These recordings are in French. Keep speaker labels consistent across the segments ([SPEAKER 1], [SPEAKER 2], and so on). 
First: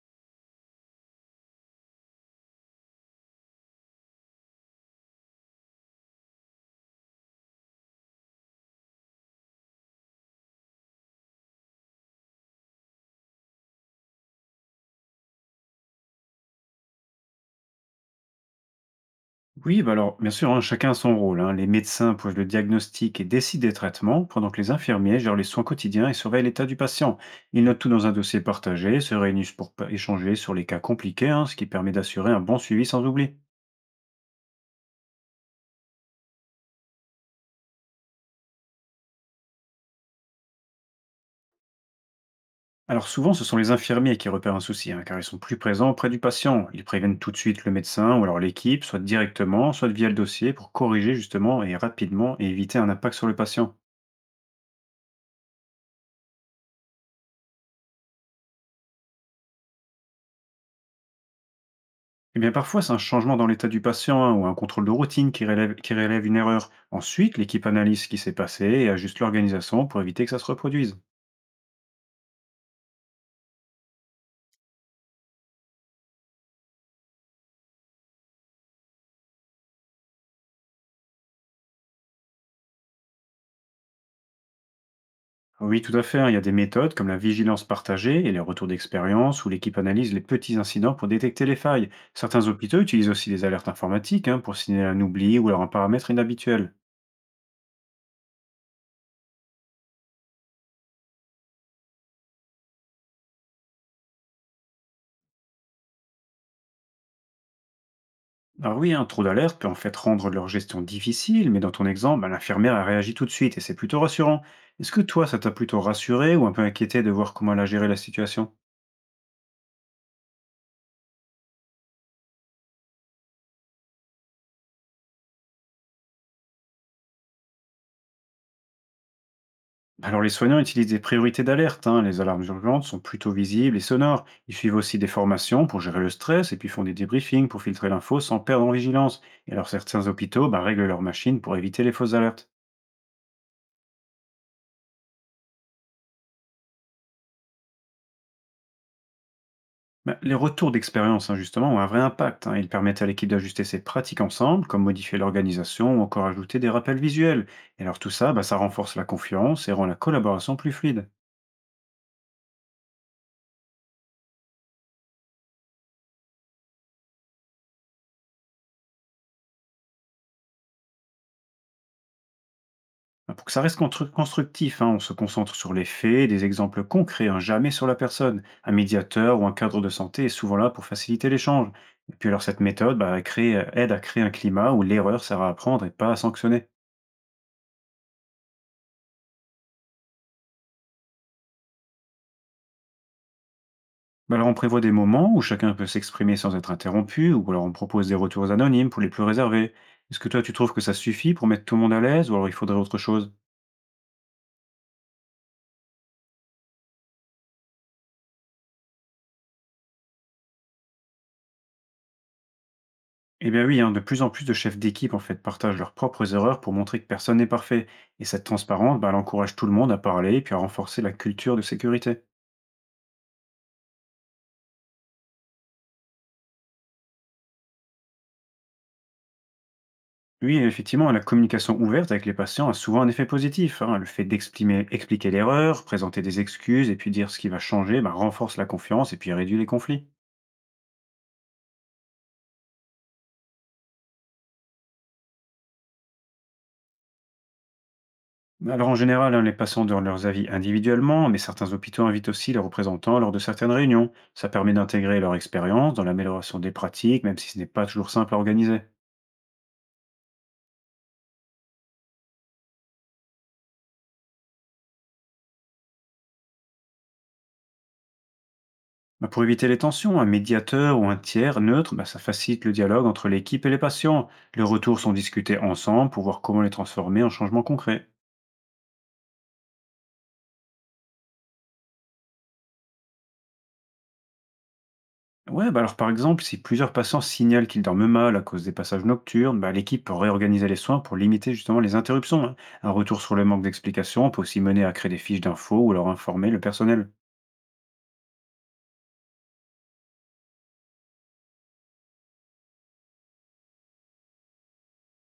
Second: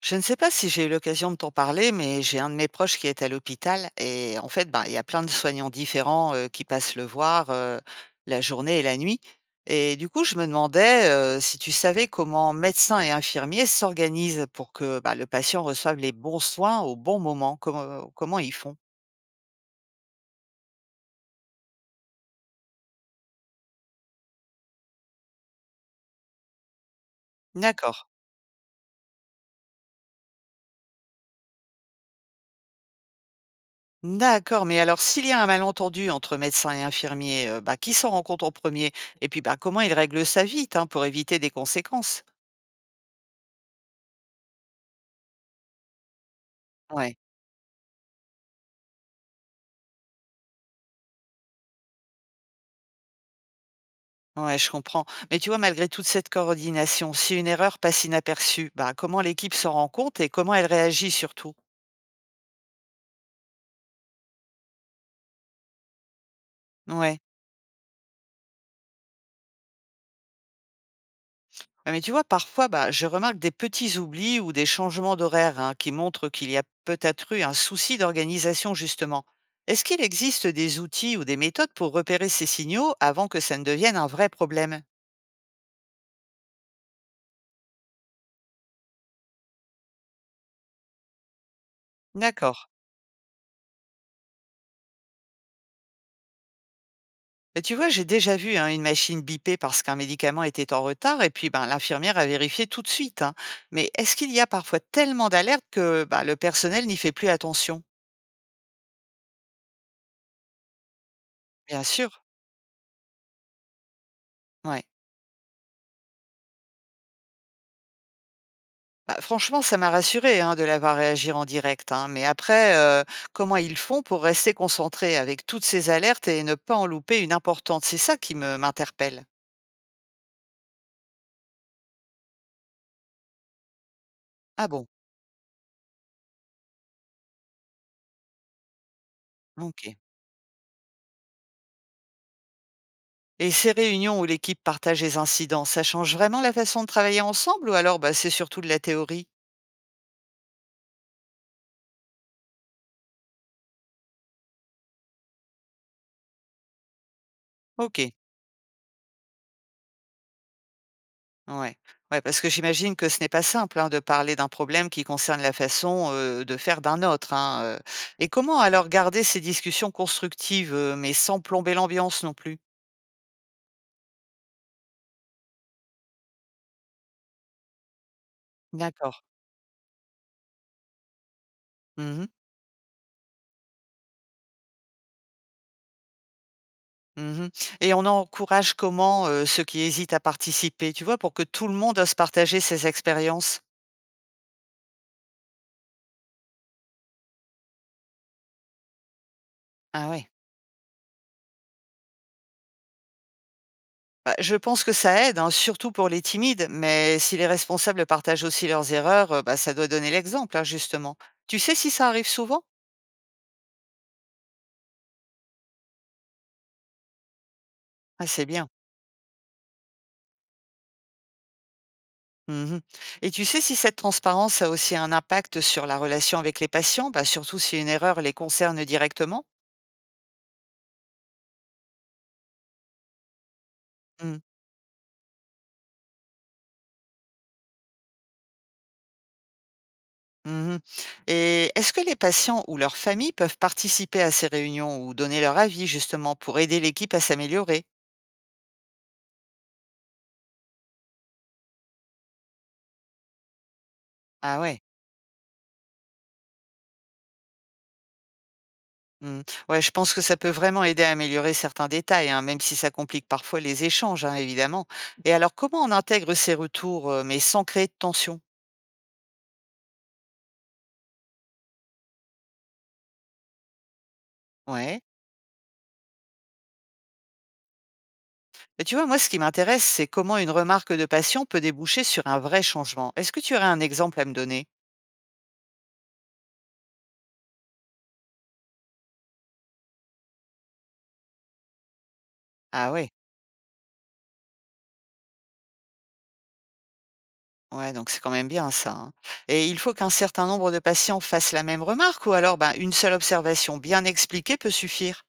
[SPEAKER 1] Je ne sais pas si j'ai eu l'occasion de t'en parler, mais j'ai un de mes proches qui est à l'hôpital et en fait, ben, il y a plein de soignants différents qui passent le voir la journée et la nuit. Et du coup, je me demandais si tu savais comment médecins et infirmiers s'organisent pour que bah, le patient reçoive les bons soins au bon moment. Comment ils font.
[SPEAKER 2] Oui, bah alors, bien sûr, hein, chacun a son rôle, hein. Les médecins posent le diagnostic et décident des traitements, pendant que les infirmiers gèrent les soins quotidiens et surveillent l'état du patient. Ils notent tout
[SPEAKER 1] D'accord.
[SPEAKER 2] dans un dossier partagé, se réunissent pour échanger sur les cas compliqués, hein, ce qui permet d'assurer un bon suivi sans oubli.
[SPEAKER 1] D'accord, mais alors s'il y a un malentendu entre médecin et infirmier, bah, qui s'en rend compte en premier? Et puis bah, comment il règle ça vite hein, pour éviter des conséquences?
[SPEAKER 2] Alors souvent, ce sont les infirmiers qui repèrent un souci, hein, car ils sont plus présents auprès du patient. Ils
[SPEAKER 1] Ouais.
[SPEAKER 2] préviennent tout de suite le médecin ou alors l'équipe, soit directement, soit via le dossier, pour corriger justement et rapidement et éviter un impact sur le patient.
[SPEAKER 1] Ouais, je comprends. Mais tu vois, malgré toute cette coordination, si une erreur passe inaperçue, bah, comment l'équipe s'en rend compte et comment elle réagit surtout?
[SPEAKER 2] Eh bien, parfois, c'est un changement dans l'état du patient, hein, ou un contrôle de routine qui relève une erreur.
[SPEAKER 1] Ouais.
[SPEAKER 2] Ensuite, l'équipe analyse ce qui s'est passé et ajuste l'organisation pour éviter que ça se reproduise.
[SPEAKER 1] Ouais, mais tu vois, parfois, bah, je remarque des petits oublis ou des changements d'horaire hein, qui montrent qu'il y a peut-être eu un souci d'organisation, justement. Est-ce qu'il existe des outils ou des méthodes pour repérer ces signaux avant que ça ne devienne un vrai problème?
[SPEAKER 2] Oui, tout à fait, hein. Il y a des méthodes comme la vigilance partagée et les retours d'expérience où l'équipe analyse les petits incidents pour détecter les failles. Certains
[SPEAKER 1] D'accord.
[SPEAKER 2] hôpitaux utilisent aussi des alertes informatiques, hein, pour signaler un oubli ou alors un paramètre inhabituel.
[SPEAKER 1] Bah, tu vois, j'ai déjà vu hein, une machine bipée parce qu'un médicament était en retard et puis ben, l'infirmière a vérifié tout de suite, hein. Mais est-ce qu'il y a parfois tellement d'alertes que bah, le personnel n'y fait plus attention?
[SPEAKER 2] Alors oui, un trou d'alerte peut en fait rendre leur gestion difficile, mais dans
[SPEAKER 1] Bien
[SPEAKER 2] ton exemple,
[SPEAKER 1] sûr.
[SPEAKER 2] bah, l'infirmière a réagi tout de suite et c'est plutôt rassurant.
[SPEAKER 1] Ouais.
[SPEAKER 2] Est-ce que toi, ça t'a plutôt rassuré ou un peu inquiété de voir comment elle a géré la situation?
[SPEAKER 1] Bah, franchement, ça m'a rassuré de la voir réagir en direct, hein. Mais après, comment ils font pour rester concentrés avec toutes ces alertes et ne pas en louper une importante? C'est ça qui me m'interpelle.
[SPEAKER 2] Bah, alors les soignants utilisent des priorités d'alerte, hein, les alarmes urgentes sont plutôt visibles et sonores. Ils
[SPEAKER 1] Ah
[SPEAKER 2] suivent
[SPEAKER 1] bon?
[SPEAKER 2] aussi des formations pour gérer le stress et puis font des débriefings pour filtrer l'info sans perdre en vigilance. Et alors
[SPEAKER 1] Ok.
[SPEAKER 2] certains hôpitaux, bah, règlent leurs machines pour éviter les fausses alertes.
[SPEAKER 1] Et ces réunions où l'équipe partage les incidents, ça change vraiment la façon de travailler ensemble ou alors bah, c'est surtout de la théorie?
[SPEAKER 2] Bah, les retours d'expérience, hein, justement, ont un vrai impact, hein. Ils permettent à l'équipe d'ajuster ses pratiques ensemble, comme modifier l'organisation ou encore ajouter des rappels visuels. Et alors
[SPEAKER 1] Ok.
[SPEAKER 2] tout ça, bah, ça renforce la confiance et rend la collaboration plus fluide.
[SPEAKER 1] Ouais, ouais, parce que j'imagine que ce n'est pas simple, hein, de parler d'un problème qui concerne la façon, de faire d'un autre, hein, et comment alors garder ces discussions constructives, mais sans plomber l'ambiance non plus?
[SPEAKER 2] Bah, pour que ça reste constructif, hein, on se concentre sur les faits, des exemples concrets, hein, jamais sur la personne. Un
[SPEAKER 1] D'accord.
[SPEAKER 2] médiateur ou un cadre de santé est souvent là pour faciliter l'échange. Et
[SPEAKER 1] Mmh mh.
[SPEAKER 2] puis alors cette méthode, bah, aide à créer un climat où l'erreur sert à apprendre et pas à sanctionner.
[SPEAKER 1] Mmh, et on encourage comment, ceux qui hésitent à participer, tu vois, pour que tout le monde ose partager ses expériences?
[SPEAKER 2] Bah alors on prévoit des moments où chacun peut s'exprimer sans être interrompu, ou alors on propose des retours anonymes pour les plus réservés.
[SPEAKER 1] Ah
[SPEAKER 2] Est-ce que
[SPEAKER 1] ouais.
[SPEAKER 2] toi tu trouves que ça suffit pour mettre tout le monde à l'aise, ou alors il faudrait autre chose?
[SPEAKER 1] Bah, je pense que ça aide, hein, surtout pour les timides, mais si les responsables partagent aussi leurs erreurs, bah, ça doit donner l'exemple, hein, justement. Tu sais si ça arrive souvent?
[SPEAKER 2] Eh bien oui, hein, de plus en plus de chefs d'équipe en fait partagent leurs propres erreurs pour montrer que personne n'est parfait. Et
[SPEAKER 1] Ah,
[SPEAKER 2] cette
[SPEAKER 1] c'est bien.
[SPEAKER 2] transparence, bah, elle encourage tout le monde à parler et puis à renforcer la culture de sécurité.
[SPEAKER 1] Mmh, et tu sais si cette transparence a aussi un impact sur la relation avec les patients? Bah, surtout si une erreur les concerne directement?
[SPEAKER 2] Oui, effectivement, la communication ouverte avec les patients a souvent un effet positif, hein. Le fait
[SPEAKER 1] Mmh.
[SPEAKER 2] d'exprimer, expliquer l'erreur, présenter des excuses et puis dire ce qui va changer, bah, renforce la confiance et puis réduit les conflits.
[SPEAKER 1] Mmh, et est-ce que les patients ou leurs familles peuvent participer à ces réunions ou donner leur avis justement pour aider l'équipe à s'améliorer?
[SPEAKER 2] Alors en général, hein, les patients donnent leurs avis individuellement, mais certains hôpitaux invitent aussi les représentants lors de certaines réunions. Ça
[SPEAKER 1] Ah
[SPEAKER 2] permet
[SPEAKER 1] ouais.
[SPEAKER 2] d'intégrer leur expérience dans l'amélioration des pratiques, même si ce n'est pas toujours simple à organiser.
[SPEAKER 1] Mmh. Ouais, je pense que ça peut vraiment aider à améliorer certains détails, hein, même si ça complique parfois les échanges, hein, évidemment. Et alors, comment on intègre ces retours, mais sans créer de tension?
[SPEAKER 2] Bah, pour éviter les tensions, un médiateur ou un tiers neutre, bah, ça facilite le dialogue entre l'équipe et les patients. Les retours
[SPEAKER 1] Ouais.
[SPEAKER 2] sont discutés ensemble pour voir comment les transformer en changements concrets.
[SPEAKER 1] Bah, tu vois, moi, ce qui m'intéresse, c'est comment une remarque de passion peut déboucher sur un vrai changement. Est-ce que tu aurais un exemple à me donner?
[SPEAKER 2] Ouais, bah alors par exemple, si plusieurs patients signalent qu'ils dorment mal à cause des passages nocturnes, bah, l'équipe peut réorganiser les soins pour limiter justement les interruptions, hein. Un
[SPEAKER 1] Ah ouais,
[SPEAKER 2] retour sur le manque d'explications peut aussi mener à créer des fiches d'infos ou alors informer le personnel.
[SPEAKER 1] ouais, donc c'est quand même bien ça, hein. Et il faut qu'un certain nombre de patients fassent la même remarque ou alors ben, une seule observation bien expliquée peut suffire?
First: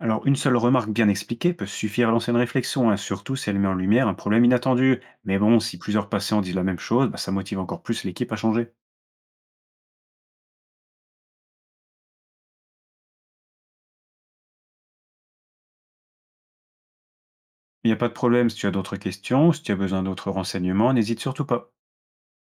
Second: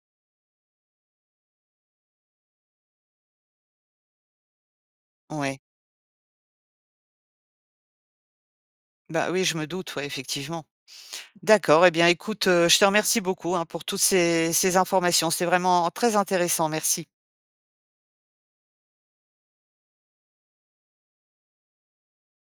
[SPEAKER 2] Alors une seule remarque bien expliquée peut suffire à lancer une réflexion, hein, surtout si elle met en lumière un problème inattendu. Mais
[SPEAKER 1] Ouais,
[SPEAKER 2] bon, si plusieurs patients disent la même chose, bah, ça motive encore plus l'équipe à changer.
[SPEAKER 1] bah oui, je me doute, ouais, effectivement. D'accord, eh bien écoute, je te remercie beaucoup hein, pour toutes ces informations. C'est vraiment très intéressant, merci.
[SPEAKER 2] Il n'y a pas de problème, si tu as d'autres questions, si tu as besoin d'autres renseignements, n'hésite surtout pas.